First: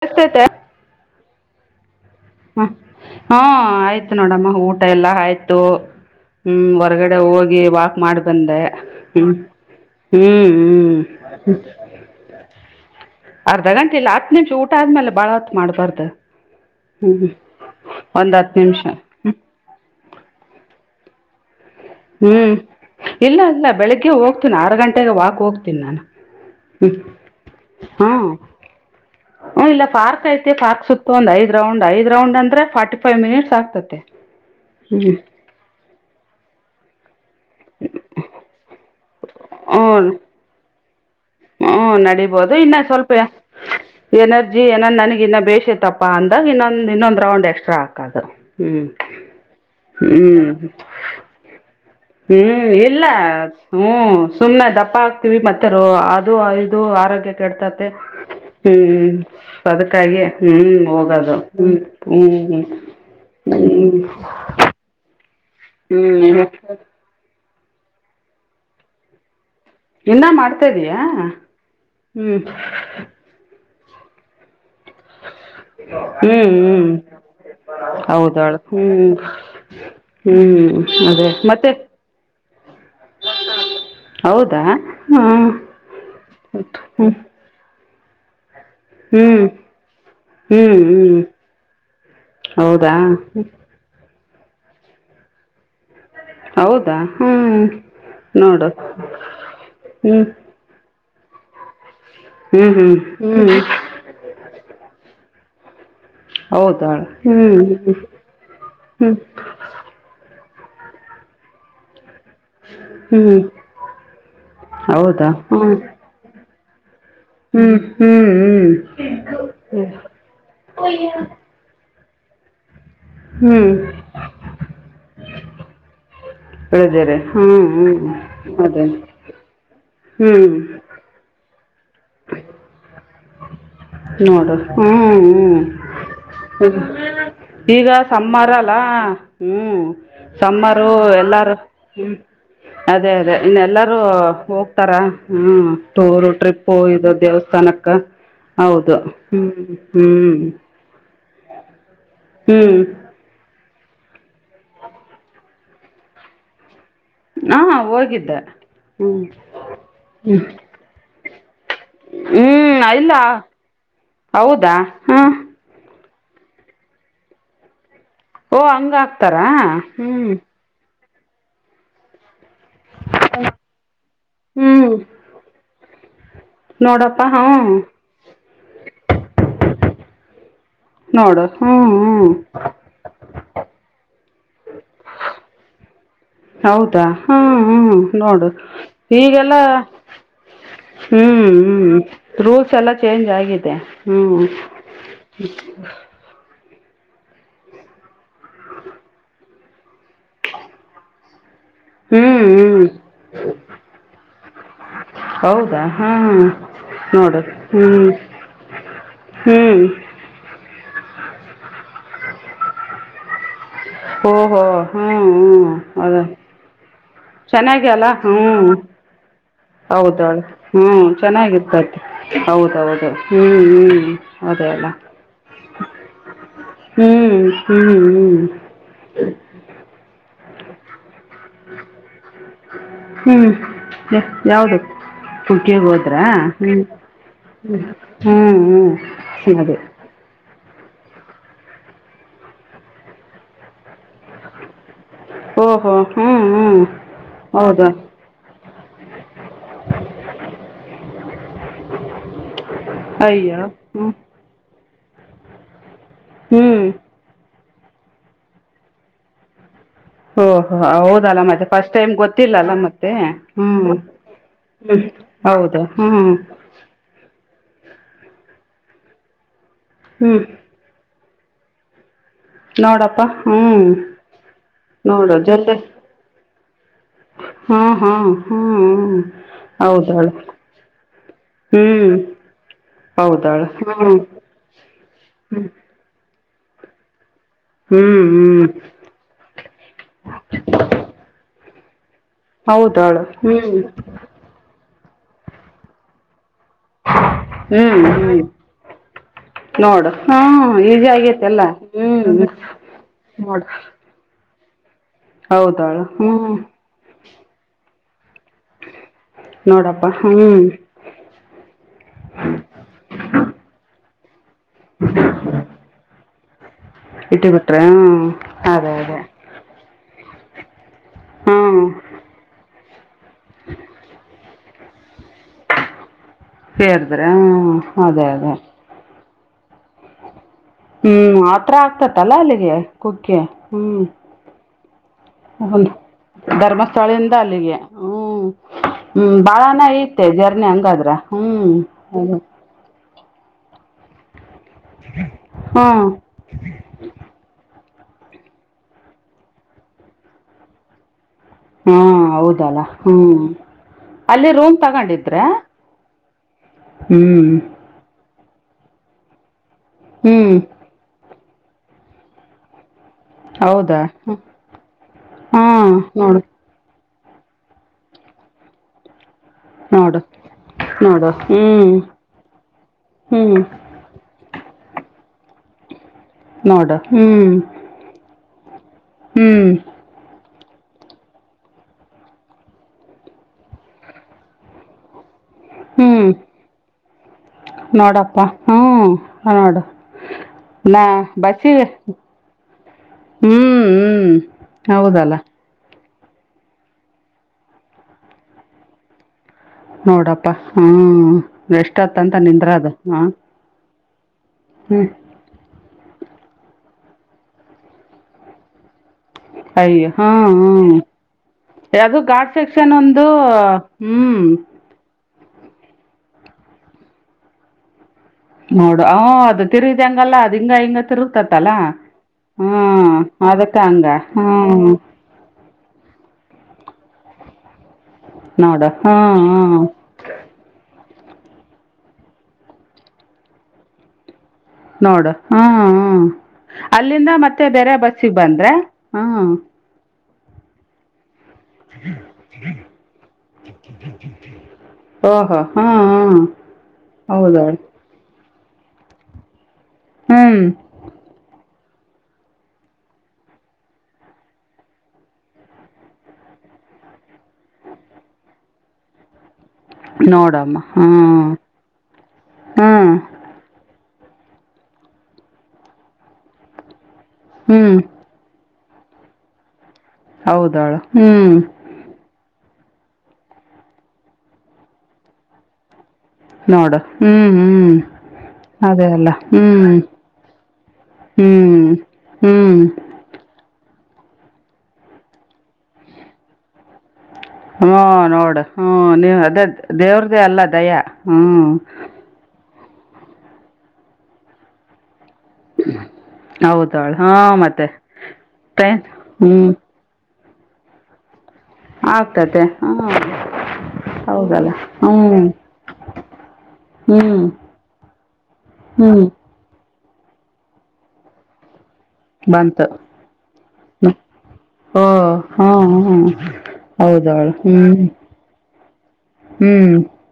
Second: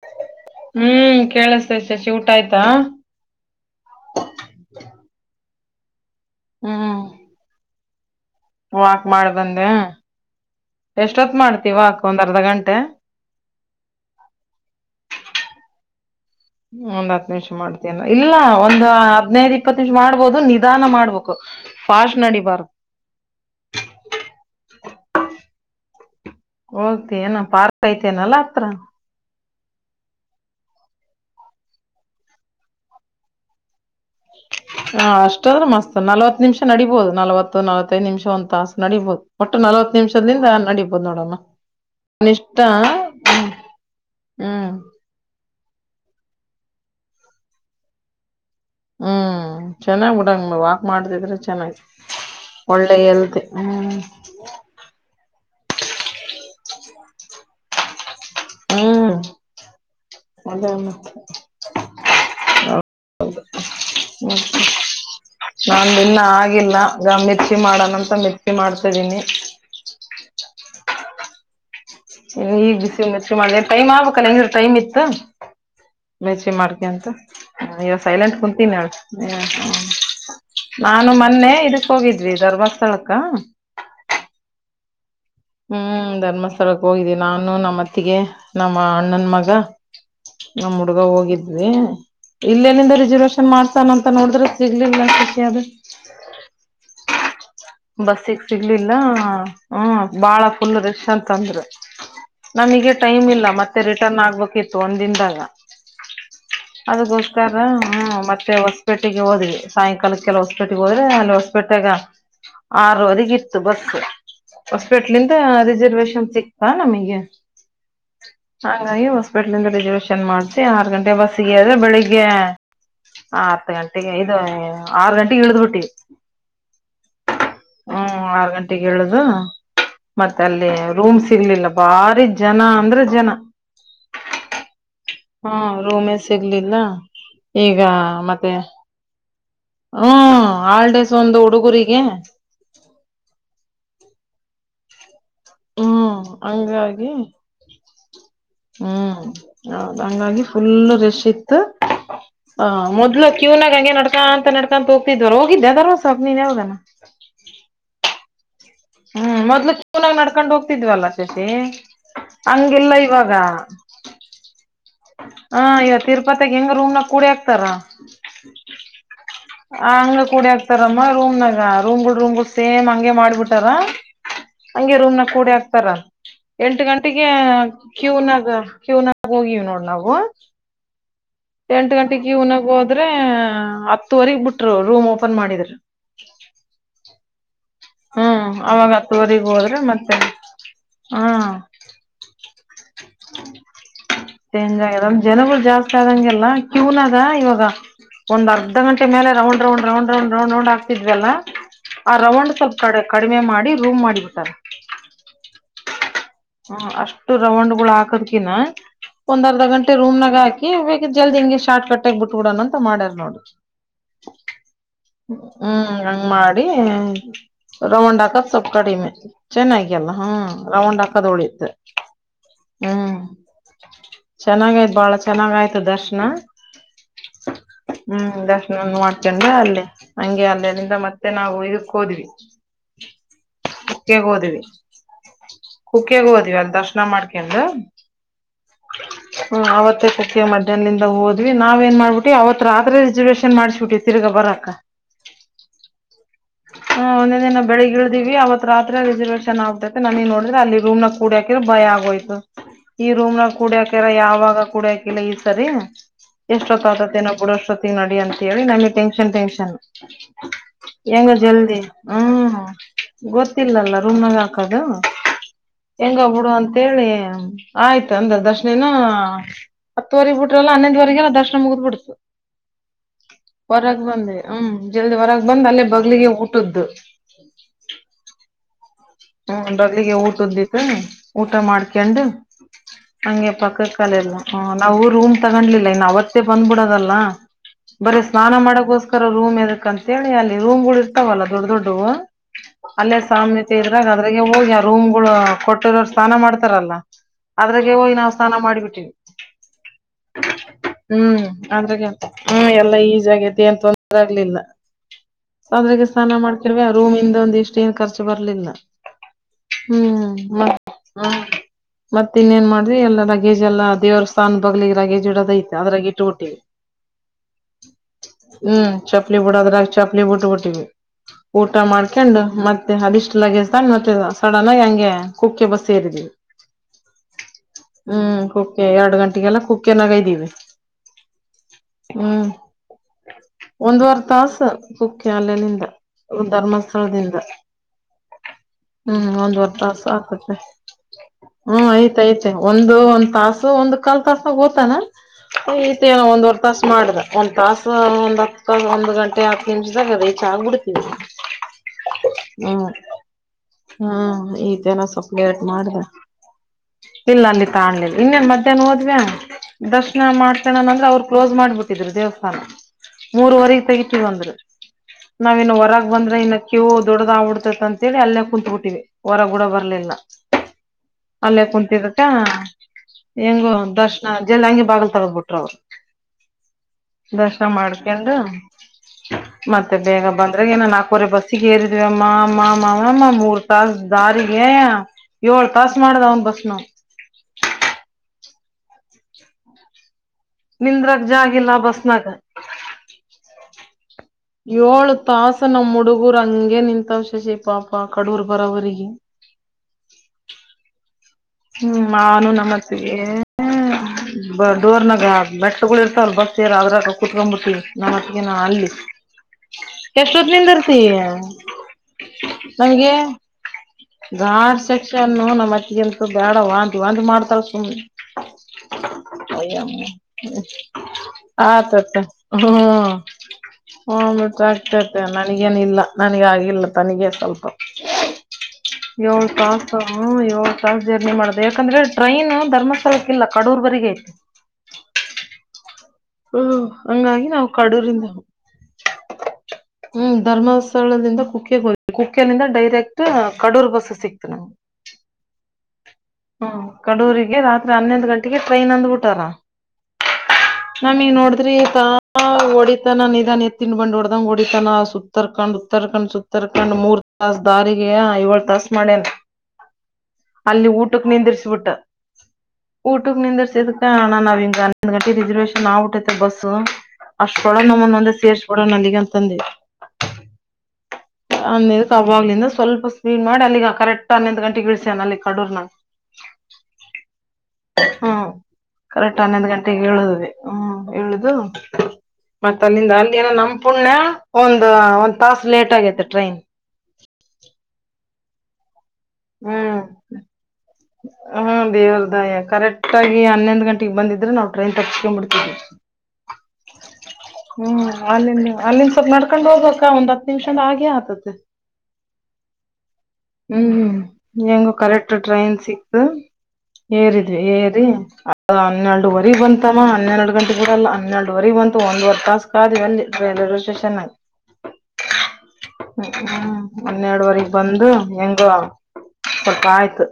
ಕಷ್ಟೇತ [unintelligible] ಕೇಳಿಸ್ತ [inaudible] ಹ ಹಾ ಆಯ್ತು ನೋಡಮ್ಮ ಊಟ ಎಲ್ಲಾ ಆಯ್ ತು ಹ್ಮ್ ಹೊರ್ಗಡೆ ಹೋಗಿ ವಾಕ್ ಮಾಡ್ ವಾಕ್ ಮಾಡ ಬಂದೆ ಹ್ಮ್ ಎಷ್ಟೊತ್ ಹ್ಮ್ ಮಾಡ್ತಿ ವಾಕ್ ಒಂದ್ ಅರ್ಧ ಗಂಟೆ ಅರ್ಧ ಗಂಟೆ ಇಲ ಹತ್ತು ನಿಮಿಷ ಊಟ ಆದ್ಮೇಲೆ ಬಾಳ ಹೊತ್ ಮಾಡ್ ಬರ್ದ ಒಂದ್ ಹತ್ ನಿಮಿಷ ಮಾಡ್ತೀನ ಇಲ್ಲ ಹತ್ತು ನಿಮಿಷ ಒಂದ್ ಹದ್ನೈದು ಇಪ್ಪತ್ತು ನಿಮಿಷ ಮಾಡ್ಬೋದು ನಿಧಾನ ಮಾಡ್ ಬೇಕು ಹ್ಮ್ ಇಲ್ಲ ಇಲ್ಲ ಬೆಳಿಗ್ಗೆ ಹೋಗ್ತೀನಿ ಆರು ಗಂಟೆಗೆ ವಾಕ್ ಹೋಗ್ತೀನಿ ನಾನು ಹ್ಮ್ ಹೋಗ್ತಿಯೇನ ಪಾರ್ಕ್ ಐತೇನಲ್ಲ ಹತ್ರ ಹ್ಮ ಇಲ್ಲ ಪಾರ್ಕ್ ಐತೆ ಪಾರ್ಕ್ ಸುತ್ತ ಒಂದ ಐದ ರೌಂಡ್ ಐ್ ರೌಂಡ್ಂದ್ರೆ ಫಾರ್ಟಿ ಫೈವ್ ಮಿನಿಟ್ ಆಗ್ತತೆ ಹಾ ಹ್ಮ್ ಅಷ್ಟಾದ್ರೂ ಮಸ್ತ್ ನಲ್ವತ್ ನಿಮಿಷ ನಡೀಬೌದು ನಲವತ್ತು ನಲ್ವತ್ತೈದು ನಿಮಿಷ ಒಂದ್ ತಾಸ ನಡೀಬೋದು. ಒಟ್ಟು ನಲವತ್ತು ನಿಮಿಷದಿಂದ ನಡಿ ಹ್ಮ ನಡಬೋದು ಇನ್ನ ಸ್ವಲ್ಪ ಎನರ್ಜಿ ಹ್ಮ್ ಏನ ನನಗ ಇನ್ನ ಬೇಷ ತ್ತಪ್ಪಾ ಅಂದಾಗ ಇನ್ನೊಂದ್ ಇನ್ನೊಂದ್ ರೌಂಡ್ ಎಕ್ಸ್ಟ್ರಾ ಹಾಕದು ಹ್ಮ್ ಹ್ಮ್ ಚೆನ್ನಾಗ್ ಹ್ಮ್ ಉಡಂಗ್ ವಾಕ್ ಮಾಡತಿದ್ರೆ ಚೆನಾಗಿ ಹ್ಮ್ ಇಲ್ಲ ಹ್ಮ್ ಸುಮ್ನೆ ದಪ್ಪ ಹಾಕ್ತಿವಿ ಮತ್ ಅದು ಇದು ಆರೋಗ್ಯ ಕೆಡ್ತತೆ ಹ್ಮ್ ಅದಕ್ಕಾಗಿ ಅದೇ ಹ್ಮ್ ಮತ್ತೆ ಹೋಗದು ಹ್ಮ್ ಹ್ಮ ಹ್ಮ್ ನಮ್ದ್ ಇನ್ನ ಹ್ಮ್ ಆಗಿಲ್ಲ ಗಮಿತ್ ಮಿಕ್ಸಿ ಮಾಡಣಂತ ಮಿಕ್ಸಿ ಮಾಡತಾಯಿದಿನಿ ಇನ್ನ ಮಾಡ್ತಾ ಇದಿಯಾ ಹ ಈಗ್ ಬಿಸಿ [unintelligible] ಟೈಮ್ ಆಗ್ಬೇಕ [unintelligible] ಟೈಮ ಇತ್ ತ್ ಮಿಕ್ಸಿ ಹ್ಮ್ ಮಾಡ್ಕ ಹ್ಮ್ ಅಂತ ಇವ್ ಸೈಲೆಂಟ್ ಹೌದಾಳು ಕುಂತೀನಿ ಹ್ಮ್ ಹ್ಮ್ ನಾನು ಅದೇ ಮೊನ್ನೆ ಮತ್ತೆ ಇದಕ್ ಹೋಗಿದ್ವಿ ದರ್ಬಾರ್ ಸ್ಥಳಕ್ಕ ಹೌದಾ ಹಾಂ ಹ್ಮ್ ಧರ್ಮಸ್ಥಳಕ್ಕೆ ಹ್ಞೂ ಹೋಗಿದಿನಿ ನಾನು ನಮ್ಮತ್ ತಿಗೆ ನಮ್ಮ ಹ್ಞೂ ಅಣ್ಣನ್ ಮಗ ಹ್ಞೂ ನಮ್ಮ ಹುಡ್ಗ ಹ್ಞೂ ಹೋಗಿದ್ವಿ ಹೌದಾ ಇಲ್ಲೆಲ್ಲಿಂದ ರಿಸರ್ವೇಶನ್ ಮಾಡ್ತಾ ನೋಡಿದ್ರೆ ಸಿಗ್ಲಿಲ್ಲ [unintelligible] ಅದು ಹೌದಾ ಹ್ಮ್ ಬಸ್ಸಿ ಈಗ್ ಸಿಗ್ಲಿಲ್ಲ ಹ ಹ್ಞೂ ಬಾಳ ಫುಲ್ ರೆಷ್ ತಂತಂದ್ರ ಹ್ಞೂ ನಮಗೆ ಹ್ಞೂ ಟೈಮ್ ಹ್ಞೂ ಇಲ್ಲ ಮತ್ತೆ ರಿಟರ್ನ್ ಆಗ್ಬೇಕಿತ್ತು ಒಂದಿನದಾಗ ಹೌದಾ ಹ್ಞೂ ಅದಗೋಸ್ಕರ ಹ್ಞೂ ಮತ್ತೆ ಹ್ಞೂ ಹೊಸಪೇಟೆಗೆ ಹೋದ್ವಿ ಸಾಯಂಕಾಲ ಕೆಲ್ [unintelligible] ಟ್ಟಿಗೆ ಹೋದ್ರೆ ಹೊಸಪೇಟೆಗ ಆರು ಹ್ಞೂ ವರಿಗೆ ಇತ್ತು ಬಸ್ ಹೌದಾ ಹೋಸ್ಪಿಲೆಟ್ಳಿಂದ ಹ್ಞೂ ರಿಸರ್ವೇಶನ್ ಸಿಕ್ ಹಾ ನಮಗೆ ಹ್ಞೂ ಹ್ಞೂ ಹ್ಞೂ ಹಾಂಗಾಗಿ ಹಾಸ್ಪಿಟ್ಲಿಂದ ರೆಜರ್ವೇೇಶನ್ ಮಾಡ್ಸ ಆರು ಗಂಟೆ ಬಸ್ಗೆಳ್ದ್ರೆ ಬೆಳಿಗ್ ಹೇ ಹ ಹ್ಞೂ ಹತ್ತ್ ಗಂಟೆಗೆ ಇದು ಆರ್ ಗಂಟ್ ಇಳ್ದು ಬಿಟ್ಟಿ ಇಳಿದಿರಿ ಹ್ಮ್ ಆರ್ ಹ್ಮ ಅದೇ ಗಂಟೆಗೆ ಹೇಳುದು ಹ್ಞೂ ಮತ್ತ ಅಲ್ಲಿ ರೂಮ್ಸ್ ಸಿಗ್ಲಿಲ್ಲ ಭಾರಿ ಜನ ಅಂದ್ರೆ ಜನ ನೋಡು ಹ್ಮ ಹಾ ರೂಮೇ ಹ್ಮ ಸಿಗ್ಲಿಲ್ಲ ಈ ಈಗ ಸಮ್ಮಾರ ಅಲ್ಲ ಹ್ಮ್ ಹ್ಮ್ ಸಮ್ಮಾರು ಹಾಲ್ಡೇಸ್ ಒಂದು ಎಲ್ಲಾರು ಹುಡುಗುರಿಗೆ ಹ್ಮ ಅದೇ ಅದೇ ಇನ್ನ ಎಲ್ಲ ಹೋಗ್ತಾರ ಹ್ಮ್ ಟೂರು ಟ್ರಿಪ್ಪ ಇದು ದೇವಸ್ಥಾನಕ್ಕೆ ಹೌದು ಹ್ಮ್ ಹ್ಮ್ ಹೌದ ಹ್ಮ್ ಹಂಗಾಗಿ ಫುಲ್ ರಶ್ ಹ ಮೊದ್ಲ ಕ್ಯೂನಾಗ ನಡ್ಕಾಂತ ನಡ್ಕೊಂತ ಹೋಗ್ತಿವ ಹೋಗಿದ್ದ ಧರ್ಮಸ್ಥಳಾಕ್ ನಿನ್ ಯಾವಗಾನ ಹಾಂ ಹೋಗಿದ್ದೆ ಹ್ಞೂ ಹ್ಮ್ ಮೊದ್ಲು ಕ್ಯೂನಾಗ್ ನಡ್ಕೊಂಡ್ ಹೋಗ್ತಿದ್ವಲ್ಲ ಸುಶಿ ಹಂಗಿಲ್ಲ ಇಲ್ಲ ಇವಾಗ ಹೌದಾ ಹಾಂ ಹ ಇವ ತಿರ್ ಇಪ್ಪತ್ತಾಗ ಹೆಂಗ ರೂಮ್ ನಾಗ ಕುಡಿ ಆಕ್ತಾರ ಓ ಅಂಗಾಕ್ತರ ಆ ಆಂಗ್ಲೆ ಕೂಡಿ ಆಕ್ತಾರ ರೂಮ ನ ರೂಮಗೂಲ್ ರೂಮ್ ಸೇಮ್ ಅಂಗೇ ಮಾಡ್ಬಿಟಾರ ಹ್ಞೂ ಹಂಗೆ ರೂಮ್ ನಾಗ ಕೂಡಿ ಹಾಕ್ತಾರ ಎಂಟು ನೋಡಪ್ಪ ಗಂಟೆಗೆ ಹ್ಞೂ ಕ್ಯೂನಾಗ ಕ್ಯೂನಾಗ ಹೋಗಿವ ನೋಡ್ ನಾವು ವೊ ನೋಡು ಹ್ಞೂ ಎಂಟ ಗಂಟೆೆಗೆ ಹ್ಞೂ ಕ್ಯೂನಾಗ್ ಹೋದ್ರೆ ಹತ್ತು ತೋರಿಗ್ ಬಿಟ್ರು ರೂಮ್ ಓಪನ್ ಮಾಡಿದ್ರು ಹೌದಾ ಹ್ಮ್ ಹ್ಮ್ ನೋಡು ಅವಾಗ ಹತ್ತುವರೆಗ್ ಈಗೆಲ್ಲಾ ಹೋದ್ರೆ ಮತ್ತೆ ಹಾ ಹ್ಮ್ ಹ್ಮ್ ರೂಲ್ಸ್ ಎಲ್ಲಾ ಚೇಂಜ್ ಆಗಿದೆ ಹ್ಮ್ ಚೇಂಜ್ ಆಗ್ಯದ ಜನಗಳು ಜಾಸ್ತಿ ಆದಂಗೆಲ್ಲ ಕ್ಯೂನಾಗ ಇವಾಗ ಒಂದ್ ಅರ್ಧ ಗಂಟೆ ಮೇಲೆ round round round round round ಆತಿದ್ವಲ್ಲ ಆ ಹ್ಞೂ ರೌಂಡ್ ಸೌಲ್ಪ ಹ್ಞೂ ಕಡಿ ಕಡಿಮೆ ಮಾಡಿ ರೂಮ್ ಮಾಡಿಬಿಟ್ಟಾರ. ಹೌದಾ ಹಾಂ ಹ ಅಷ್ಟು ನೋಡು ಹ್ಞೂ ರೌಂಡ್ಗಳು ಹಾಕದ್ಕಿನ ಒಂದ್ ಹ್ಞೂ ಅರ್ಧ ಗಂಟೆ ರೂಮ್ನಾಗ ಹಾಕಿ ಈಗ ಜಲ್ದಿ ಹಿಂಗೆ ಶಾರ್ಟ್ ಕಟ್ ಆಗ ಬಿಟ್ಬಿಡೋಣನ್ ತ ಮಾಡ್ಯಾರ್ ನೋಡ್ ಓಹೋ ಹ್ಞೂ ಹ್ಞೂ ಹ್ಮ್ ಅದ ಹಂಗ್ ಮಾಡಿ ಚೆನ್ನಾಗಿ ಅಲ್ಲ ರೌಂಡ್ ಹ್ಞೂ ಹಾಕದ ಸೊಪ್ ಕಡಿಮೆ ಚೆನ್ನಾಗಿಯಲ್ಲ ಹ್ಮ್ ರೌಂಡ್ ಹಾಕ್ ಚೆನ್ನಾಗಿತ್ತದ್ ಹೌದೌದು ಹ್ಮ್ ಹ್ಮ್ ಅದೆ ಅಲ್ಲ ಚೆನ್ನಾಗಯ್ತ್ ಬಾಳ ಚೆನ್ನಾಗ ಆಯ್ತು ದರ್ಶನ ಹ್ಮ್ ಹ್ಮ್ ಹ್ಮ್ ಚೆಂದ ಅಲ್ಲೇ ಹಂಗೆ ಅಲ್ ದೇನಿದ ಮತ್ ಮತ್ತೆ ನಾವು ಇದುಕ್ ಹೋದ್ವಿ. ಹ್ಮ್ ಯಾ ಕುಕ್ಕೆಗ್ ಹೋದ್ವಿ ಯಾವ್ದು [unintelligible] ಕುಕ್ಕೆಗ್ ಹೋದ್ವಿ ಅಲ್ ದರ್ಶನ ಮಾಡ್ಕ್ಯಂದು ಹ್ಞೂ ಹ್ಞೂ ಹ ಅದೇ ಅವತ್ತೇ ಕುಕ್ಕೆ ಮ ಅಲ್ಲಿಂದ ಹೋದ್ವಿ ನಾವ್ ಏನ್ ಮಾಡ್ಬಿಟ್ಟಿವ್ ಅವತ್ ರಾತ್ರೆ ರಿಸರ್ವೇಷನ್ ಮಾಡಿಸ್ಬಿಟ್ಟಿ ತಿರ್ಗಾ ಬರಾಕ. ಓಹೋ ಹ್ಞೂ ಹ್ಞೂ ಹಾ ಒಂದೇ ದಿನ ಹೌದಾ ಬೆಳಿಗ್ ಇಳ್ದಿವಿ ಅವತ್ ರಾತ್ರಿ ರಿಸರ್ವೇಶನ್ ಆಗ್ಬುಟೈತೆ ನಮಿಗ್ ನೋಡಿದ್ರೆ ಅಲ್ಲಿ ಕುಡ್ಯಕಿರೋ ಭಯ ಆಗೋಯ್ತು. ಈ ರೂಮ್ ನಾಗ ಅಯ್ಯೋ ಕುಡಿಯಕ್ಯರ ಹ್ಞೂ ಯಾವಾಗ ಕುಡಿಯಾಕ್ ಇಲ್ಲ ಈ ಸರಿ ಎಷ್ಟೊತ್ ಹ್ಞೂ ಆತತೇನು ಬುಡಷ್ಟೋ ನಡಿ ಅಂತ ಹೇಳಿ ನನಿಗ್ ಟೆನ್ಷನ್ ಟೆನ್ಷನ್ನು. ಓಹೋ ಹೌದಲ್ಲ ಮತ್ತೆ ಫಸ್ಟ್ ಟೈಮ್ ಹ್ಮ್ ಗೊತ್ತಿಲ್ಲಲ್ಲ ಮತ್ತೆ ಹ್ಮ ಗೊತ್ತಿಲ್ಲಲ್ಲ ಹ ಹೌದು ಹೆಂಗೊ ಹ್ಮ್ ಬಿಡು ಅಂತೇಳಿ ಆ ಆಯ್ತು ಅಂದ್ ದರ್ಶಣೆನು ಹತ್ತುವರೆಗ್ ಹ್ಮ್ ಬಿಟ್ರಲ್ಲ ಹನ್ನೊಂದುವರೆಗೆಲ್ಲ ದರ್ಶ್ ಮುಗ್ ಬಿಡ್ತು ನೋಡಪ್ಪ ಹ್ಮ್ ಹೊರಗೆ ಬಂದೆ ಹ್ಮ್ ಜಲ್ದಿ ನೋಡು ಹೊರಗೆ ಬಂದ ಜೊತೆ ಅಲ್ಲೇ ಬಗ್ಲಿಗೆ ಟ್ಟೊದ್ದು ಹಾ ಹಾ ಹ್ಮ್ ಹ್ಮ ಡಗ್ಲಿಗೆ ಹೌದಾಳು ಊಟ ಉದ್ದಿತ್ತು ಊಟ ಹ್ಮ್ ಮಾಡ್ಕಂಡ್ ಹೌದಾಳು ಪಕ್ಕ ಹ್ಮ್ ಕಾಲೆಲ್ಲ ಹ ನಾವು ರೂಮ್ ತಗೊಂಡ್ಲಿಲ್ಲ ಹೊತ್ತೆ ಬಂದ್ಬಿಡದಲ್ಲ ಬರೀ ಹ್ಮ್ ಸ್ನಾನ ಹ್ಮ್ ಮಾಡಕೋಸ್ಕರ ರೂಮ್ದಕ್ಕೆಂತ ಹೇಳಿ ಅಲ್ಲಿ ರೂಮ್ ಗಳು ಇರ್ತಾವಲ್ಲ ದೊಡ್ಡ ದೊಡ್ಡ [unintelligible] ಹೌದಾಳ ಅದ್ರಗೆ ಹೋಗಿ ರೂಮ್ ಗಳು ಕೊಟ್ಟಿರೋರು ಸ್ನಾನ ಮಾಡ್ತ ಲ್ಲ ಆದದ್ರಾಗ ಹ್ಮ್ ಹೋಗಿ ನಾವು ಹ್ಮ್ ಸ್ನಾನ ಮಾಡಿಬಿಟ್ಟಿವಿ ನೋಡು ಹಾ ಈಸಿ ಹ್ಮ್ ಆಗೇತಿ ಎಲ್ಲ ಆದ್ರಗೆ ಅಂತ ಹ್ಮ್ ಹ್ಮ ಎಲ್ಲ ಈಜಾಗೈತಿ ಎಂತ ತೊಂದರಿ ಆಗ್ಲಿಲ್ಲ ಹೌದಾಳು ಆದ್ರಿಗೆ ಸ್ನಾನ ಹ್ಮ್ ಮಾಡ್ತಿಲ್ವ ರೂಮಂದ ಒಂದ ಇಷ್ಟ ಏನ್ ಖರ್ಚ ಬರ್ಲಿಲ್ಲ ಹ್ಮ್ ಮ ಮತ್ತ ಇನ್ನೇನ್ ಮಾಡ್ರಿ ಎಲ್ಲ ಲಗೇಜ್ ಎಲ್ಲ ದೇವ್ಸ್ ಸ್ಥಾನ್ ಬಗ್ಲಿಗ್ ಲಗೇಜಿಡದೈತಿ ಅದ್ರಗಿಟ್ಬಿಟ್ ಟ್ಟಿ ಇಟ್ಟಿ ಬಿಟ್ರೆ ಹ್ಮ್ ಅದೇ ಅದೇ ಚಪ್ಲಿ ಬಿಡೋದ್ರಾಗ ಚಪ್ಲಿ ಬುಟ್ ಬುಟ್ಟಿವಿ. ಊಟ ಹ್ಮ್ ಮಾಡ್ಕ್ಯಂಡು ಮ ತ್ತೆ ಹರೀಶ್ಲ್ ತನ್ ಮತ್ತಿದವ ಸಣ್ ದನ ಹೆಂಗೆ? ಕುಕ್ಕೆ ಬಸ್ ಏರಿದ್ದೀವಿ ಸೇರಿದ್ರೆ ಹ್ಮ್ ಅದೇ ಹ್ಮ್ ಅದೇ ಕುಕ್ಕೆ ಎರಡು ಗನ್ ಈಗೆಲ್ಲ ಕುಕ್ಕೆನಾಗ ಇದಿವಿ. ಹ್ಮ್ ಹತ್ರ ಆಗ್ತತ್ತಲ್ಲ ಅಲ್ಲಿಗೆ ಕುಕ್ಕೆ ಹ್ಮ್ ಒಂದ್ವರ್ ತಾಸ ಕುಕ್ಕೆ ಒ ಅಲ್ಲೆಲ್ಲಿಂದ ಧರ್ಮಸ್ಥಳಿಂದ ಧರ್ಮಸ್ಥಳದಿಂದ ಅಲ್ಲಿಗೆ ಹ್ಮ್. ಹ್ಮ್ ಒಂದ್ವರ್ ಭಾಳಾನ ತಾಸು ಐತೆ ಆಕತ್ತೆ ಜರ್ನಿ ಹಂಗಾದ್ರೆ ಹ್ಮ್ ಆಯ್ತೈತೆ ಒಂದು ಒಂದ್ ತಾಸು ಒಂದು ಕಲ್ ತಸ್ ಗೊತ್ತಾನ ಈತ ಹ್ಮ್ ಎನೋ ಒಂದ್ವರ್ ತಾಸ್ ಮಾಡ್ದ ಒಂದ್ ತಾಸ್ ಒಂದ ಹತ್ತ ಒಂದ ಗಂಟೆ ಹತ್ತು ನಿಮಿಷದಾಗದ ರೀಚಾಗ್ ಬಿಡ್ತಿವಿ. ಹಾ ಹೌದಲ್ಲ ಹ್ಮ್ ಹ್ಮ್ ಅಲ್ಲಿ ಈ ರೂಮ್ ದಿನ ಸ್ವಪ ತಗೊಂಡಿದ್ರೆ ಲೇಟ್ ಮಾಡ್ದ ಇಲ್ಲ ಹ್ಮ್ ಅಲ್ಲಿ ತಾಣ್ಲಿಲ್ ನಿನ್ನೆ ಮಧ್ಯಾಹ್ನ ಹೋದ್ವ್ಯ. ದರ್ಶನ ಹ್ಮ್ ಮಾಡ್ತನಣ ಅಂದ್ರೆ ಅವ್ರ್ ಕ್ಲೋಸ್ ಮಾಡ್ಬಿಟ್ಟಿದ್ರು ದೇವಸ್ಥಾನ. ಮೂರವರೆಗೆ ಹೌದಾ ತೇಗಿತಿವಿ ಅಂದ್ರು ನಾವಿನ್ನು ಹಾಂ ಹೊರಗ ಬಂದ್ರೆ ನೋಡು ಇನ್ನು ಕ್ಯೂ ದೊಡ್ದಾಗ್ಬಿಡ್ತೈತಂತ್ ಹೇಳಿ ಅಲ್ಲೇ ಕುಂತ್ ಬಿಟ್ಟಿವಿ. ಹೊರ ಕೂಡ ಬರ್ಲಿಲ್ಲ ನೋಡು ನೋಡು ಅಲ್ಲೇ ಹ್ಮ್ ಕುಂತಿದಕ್ಕ ಹ್ಮ್ ಹೆಂಗೋ ದರ್ಶನ ಜಲ್ದ್ ಹಂಗೆ ಬಾಗಲ್ ತೆಗೆದ್ ಬುಟ್ರವ್ರ್ ನೋಡು ಹ್ಮ್ ದರ್ಶನ ಮಾಡ್ಕ್ಯಂಡು ಹ್ಮ್ ಮತ್ತೆ ಬೇಗ ಬಂದ್ರಾಗ್ ಏನ ನಾಲ್ಕವರೆ ಬಸ್ಸಿಗೆಗೇರಿದ್ವ ಅಮ್ಮ ಅಮ್ಮಾ ಮಾ ಹ ಮ ಮೂರ್ ತಾಸ್ ದಾರಿನೆ ಏಳ್ ತಾಸು ಮಾಡ್ದ ಹ್ಮ್ ಅವ್ನ್ ಬಸ್ನವ್ ನೋಡಪ್ಪ ಹ್ಮ್ ಹ್ ನೋಡು ನಾ ನಿಂದ್ರಕ್ ಜಾಗಿಲ್ಲ ಬಸಿ ಬಸ್ನಾಗ ಹ್ಮ್ ಹ್ಮ್ ಏಳು ಹೌದಲ್ಲ ತಾಸು ನಮ್ ಮುಡುಗೂರ್ ಹಂಗೆ ನಿಂತಾವ್ರ್ ಶಶಿ ಪಾಪ ಕಡೂರ್ ಬರವರಿಗೆ. ನೋಡಪ್ಪಾ ಹ್ಮ್ ಹ್ಮ್ ಎಷ್ಟತ್ತಂತ ನಿಂದ್ರದು ಹ ಬಡೋರ್ ನಗಾ ಬ ಟುಗಳ್ ಇರ್ತಾವಲ್ ಬಸ್ ಸೇರ ಅದ್ರಾಗ ಕುೂತ್ಕೊಂಡ್ಬಿಟ್ಟಿ ನಮ್ಮ್ ಅತ್ತಿಗೆ ನ ಅಲ್ಲಿ. ಅಯ್ಯ ಹಾ ಎಷ್ಟೊತ್ ಹ್ಮ ನಿಂದಿರ್ತಿ ಯದು ಗಾರ್ಡ್ ಸೆಕ್ಷನ್ ನಮ್ಗೆ ಒಂದು ಹ್ಮ್ ನ್ನು ನಮ್ಮತ್ತಿಗೆ ಬೇಡ ವಾಂತಿ ವಾಂತಿ ಮಾಡ್ತಾಳ್ ಸುಮ್ ನೋಡು ಹ್ಞೂ ಅದು ತಿರುಗಿದಂಗಲ್ಲ ಅದು [unintelligible] ಹಿಂಗ ಹಿಂಗ ತಿರುಗ್ತತ್ತಲ್ಲ ಅತ್ ಅತ್ತೆ ಹ್ಮ್ ಅದಕ್ಕೆ ಹಂಗ ಹ್ಮ್ [unintelligible] ನನಿಗೇನಿಲ್ಲ. ನನಗ್ ಆಗಿಲ್ಲ ತನಿಗೆ ಸ್ವಲ್ಪ. ನೋಡು ಏಳು ಹ್ಮ್ ಹ್ಮ್ ತಾಸು ಹ್ಮ್ ಯೋಳ್ ಜರ್ನಿ ಮಾಡುದು ಯಾಕಂದ್ರೆ ಟ್ರೈನ್ ಧರ್ಮಸ್ಥಳಕ್ಕ ಇಲ್ಲ ಕಡೂರ್ವರೆಗ್ ಐತಿ. ನೋಡ ಹಾ. ಹ್ಮ ಹ್ಮ್ ಅಲ್ಲಿಂದ ಹಂಗಾಗಿ ಮತ್ತೆ ನಾವು ಬೇರೆ ಕಡೂರಿಂದ ಬಸ್ಸಿಗೆ ಬಂದ್ರೆ ಹ್ಮ ಹ್ಮ್ ಧರ್ಮಸ್ಥಳದಿಂದ ಕುಕ್ಕೆ ಹೋಗ ಕುಕ್ಕೆಲಿಂದ ಡೈರೆಕ್ಟ್ ಕಡೂರ್ ಬಸ್ ಸಿಕ್ತು ನಮಗೆ ಓಹೋ ಹ್ಮ್ ಹ್ಮ್ ಹ ಕಡೂರಿಗೆ ಹೌದೌದು ರಾತ್ರಿ ಹನ್ನೊಂದು ಗಂಟೆ. ಟ್ರೈನ್ ಅಂದ್ಬಿಟಾರಾ ಹ್ಮ್. ಹೊಡಿತಾನ ನಿಧನ್ ಎತ್ತನ್ ಬಂಡ್ ಹೊಡ್ದಂಗ ಹೊಡಿತಾನ ಸುತ್ತಾರ್ಕೊಂಡ್ ಉತ್ತಾರ್ಕಂಡ್ ಸುತ್ತಕಂಡ್ ಮೂರ್ ತಾಸ ದಾರಿಗೆ ಏಳ್ ತಾಸ ಮಾಡ್ಯನ್ ನೋಡಮ್ಮ ಅಲ್ಲಿ ಊಟಕ್ ಹ್ಮ್ ನಿಂದಿರ್ಸಿಬಿಟ್ಟ ಹ್ಮ್ ಊಟಕ್ ನಿಂದಿರ್ಸಿದ ನನ್ನದಿಂಗ ಹಂನ್ದಗಂಟಿಗ್ ರೆಸೆರ್ವಶನ್ ಆಗ್ಬಿತೈತೆ ಬಸ್. ಅಷ್ಟೊಳ ಹ್ಮ್ ನಮ್ಮನ್ನೊಂದ ಸೇರ್ ಕೂಡ ನಲ್ಲಿಗೆ ಅಂತಂದ್ವಿ. ಹೌದ್ ಹೇಳು. ಅನ್ನದಕ್ಕೆ ಅವಾವಾಗ್ಲಿಂದ ಸ್ವಲ್ಪ ಸ್ಪೀಡ್ ಮಾಡಿ ಅಲ್ಲಿಗ ಕರೆಕ್ಟ್ ಹನ್ನೊಂದು ಗಂಟೆ ಗಿಳಸ ಅಲ್ಲಿ ಕಡೂರ್ನ ನೋಡ್ ಹ್ಮ್ ಹ್ಮ್ ಹ್ಮ ಅದೇ ಅಲ್ಲ ಕರೆಕ್ಟ್ ಹನ್ನೊಂದ್ ಹ್ಮ್ ಗಂಟೆಗೆ ಹಿಳಿದ್ವಿ ಹ್ಮ್ ಹೇಳುದು ಹ್ಮ್ ಮತ್ತ ಹ್ಮ್ ಅಲ್ಲಿಂದ ಅಲ್ಲಿ ಏನ ನಮ ಪುಣ್ಯ ಒಂದ ಒಂದ್ ತಾಸ ಲೇಟ್ ಆಗೈತೆ ಟ್ರೈನ್ ಹ್ಮ ನೋಡ ಹ್ಮ ಹ್ಮ ನೀವ್ ಅದೇ ಹ್ಮ್ ದೇವ್ರ್ದೇ ಅಲ್ಲ ದಯಾ ಹ್ಮ್ ಹಟ್ಟಾಗಿ ಹನ್ನೊಂದು ಗಂಟೆಗೆ ಬಂದಿದ್ರೆ ನಾವುಟ್ರೈನ್ ತಪುಸ್ಕಂಡ್ ಬಿಡ್ ಹೌದಾಳು ಹಾಂ ಮತ್ತೆ ಹ್ಮ್ ಅಲ್ಲಿ ಟೈಮ್ ಅಲ್ಲಿಂದ ಸ್ವಲ್ ಹ್ಞೂ ನಡ್ಕೊಂಡು ಹೋಗ್ಬೇಕಾ ಒಂದ್ ಹತ್ತು ಟೆನ್ಶನ್ ಆಗೆ ಆತತೆ ಆಗ್ತದೆ ಹ ಹ್ಮ್ ಹೆಂಗು ಕರೆಕ್ಟ್ ಟ್ರೈನ್ ಸಿಕ್ ಹ್ಞೂ ಏರಿದ್ವಿ ಏರಿ ಹ್ಞೂ ಹನ್ನೆರಡುುವರಿ ಬಂದ್ ಹನ್ನೆರಡು ಗಟೆ ಕೂಡ ಅಲ್ಲ ಹನ್ನೆರಡುವರೆ ಓ. [unintelligible] ಒಂದ್ವರೆ ತಾಸ ಬಂತು ಕದ್ವಿ ರೈಲ್ವೆ ಸ್ಟೇಷನ್ಗ ಓ ಹಾಂ ಹ್ಞೂ ಹ್ಮ ಹೌದಾಳು ಹನ್ನೆರಡುವರೆಗ ಹ್ಞೂ ಬಂದು. ಹೆಂಗೊ ಹ್ಞೂ ಸ್ವಲ್ಪ ಆಯ್ತು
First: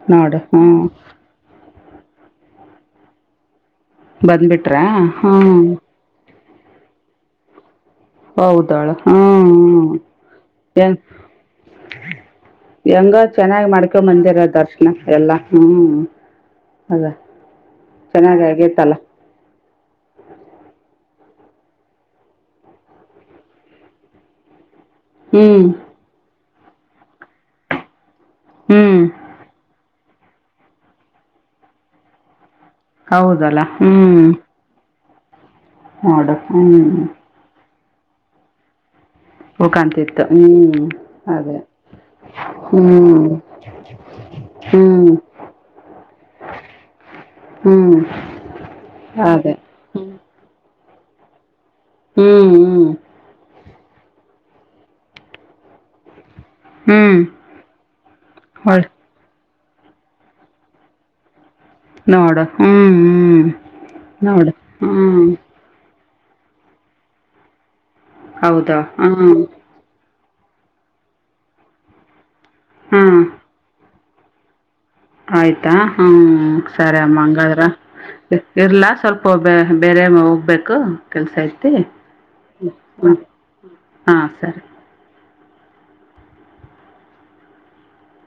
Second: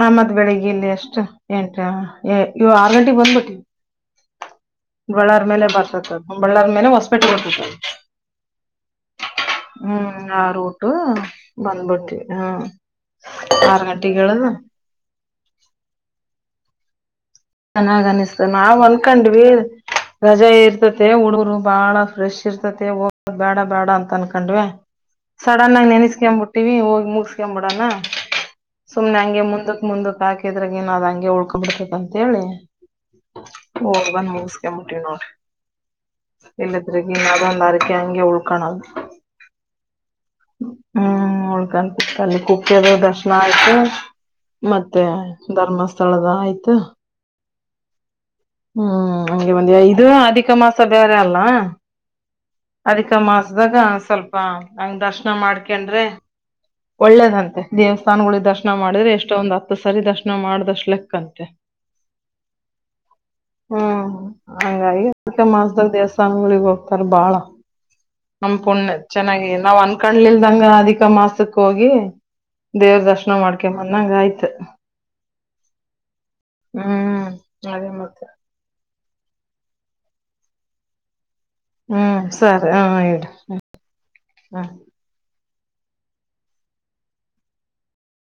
ಹಾ ಮತ್ ನೋಡು ಹ್ಞೂ ಬೆಳಿಗ್ಗೆ ಇಲ್ಲಿ ಎಷ್ಟು ಎಂಟ. ಏ ಆರು ಗಂಟೆಗ್ ಬಂದ್ಬಿಟ್ಟವಿ. ಬಂದ್ಬಿಟ್ರ ಹಾ. ಬಳ್ಳಾರ ಮೇಲೆ ಹೊಸಪೇಟೆಗೆ ಹೋತಾತ ಹೌದಾಳ ಹ್ಮ. ಆ ರೂಟ್ ಬಂದ್ಬಿಟ್ವಿ ಹ್ಮ್ ಹೆಂಗ ಚೆನ್ನಾಗಿ ಆರ್ ಮಾಡ್ಕೊ ಗಂಟೆಗೆ ಮಂದಿರ ಹೇಳದು ದರ್ಶನ ಎಲ್ಲಾ ಹ್ಮ್. ಹೌದಾ. ಚೆನ್ನಾಗ ಅನಿಸ್ತು ನಾವ್ ಅಂದಕೊಂಡ್ವೀ. ರಜಾ ಇರ್ತತೆ ಹುಡುಗರು ಬಾಳ ಫ್ರೆಶ್ ಇರ್ತತೆ ಹೋಗ ಬೇಡ ಬೇಡ ಅಂತ ಅನ್ಕಂಡ್ವ. ಹ್ಮ್ ಸಡನ್ ಆಗ ನೆನ್ಸ್ಕಂಬ್ಬಿಟ್ಟು. ಟ್ವಿ ಹೋಗಿ ಮುಗಸ್ಕೊಬಿಡಣ. ಹ್ಮ್ ಸುಮ್ನೆ ಹಂಗೆ ಮುಂದಕ್ ಮುಂದಕ್. ಹಾಕಿದ್ರೆ ಇನು ಅದ ಹಂಗೆ ಉಳ್ಕೊಬಿಡತೈತ. ಹೇಳಿ. ಹೌದಲ್ಲ ಹ್ಮ್. ನೋಡ್ರಿ. ನೋಡು ಹ್ಮ್. ಹೆಂಗೆ ಉಳ್ಕಣ. ಉಳ್ಕಂತಿತ್ತು ಹ್ಮ್ ಹ್ಮ್ ಅದೇ ಉಳ್ಕತ್ ಕುಕ್ಕ ಅಲ್ಲಿ ಕುಕ್ಕೆದ ದರ್ಶನ ಹ್ಮ್ ಆಯ್ತು ಮತ್ತೆ ಹ್ಮ್ ಧರ್ಮಸ್ಥಳದ ಆಯ್ತು. ಹ್ಮ್ ಹ್ಮ್ ಅಗೆ ಅದೇ ಒಂದ ಇದು ಅಧಿಕ. ಮಾಸ ಬೇರೆ ಅಲ್ಲ. ಹ್ಮ್ ಹ್ಮ್. ಆಗ ಸ್ವಲ್ಪ ನಂಗ ದರ್ಶನ ಮಾಡ್ಕೊಂಡ್ರೆ. ಹ್ಮ್ ಒಳ್ಳೇದಂತೆ ದೇವಸ್ಥಾನಗಳಿಗೆ ದರ್ಶನ ಹೊಳ್ ಮಾಡಿದ್ರೆ ಎಷ್ಟೊಂದ. ಸರಿದರ್ಶನ ಮಾಡ್ದಷ್ಟು ಲೆಕ್ಕಂತೆ. ನೋಡು ಹ್ಮ್ ಹ್ಮ್ ಹ್ಮ್ ನೋಡ ಹ್ಮ್. [unintelligible] ಹೋಗ್ತಾರೆ ಬಾಳ ಹೌದಾ ನಂಬಕೊಂಡ ಹ್ಮ್ ಚೆನ್ನಾಗಿ ನಾವ್ ಅನ್ ಕಲಿಲ್ದಂಗ ಅಧಿಕ ಮಾಸಕ್ ಹೋಗಿ ದೇವ್ರ ಹ್ಮ್ ದರ್ಶನ ಮಾಡ್ಕೊಂಡ ಬಂದ್ ಚೆನ್ನಾಗ ಆಯ್ತ್. ಆಯ್ತಾ ಹಾ. ಹ್ಮ ಸರಿ ಅಮ್ಮ ಹ್ಮ್ ಹಂಗಾದ್ರ ಅದೇ ಮತ್ತೆ ಇರ್ಲಾ ಸ್ವಲ್ಪ ಬೇರೆ ಹೋಗ್ಬೇಕು ಕೆಲ್ಸ ಆಯ್ತಿು ಹ್ಮ್ ಸರಿ ಹ ಇಡ ಹಾಂ ಹಾ ಸರಿ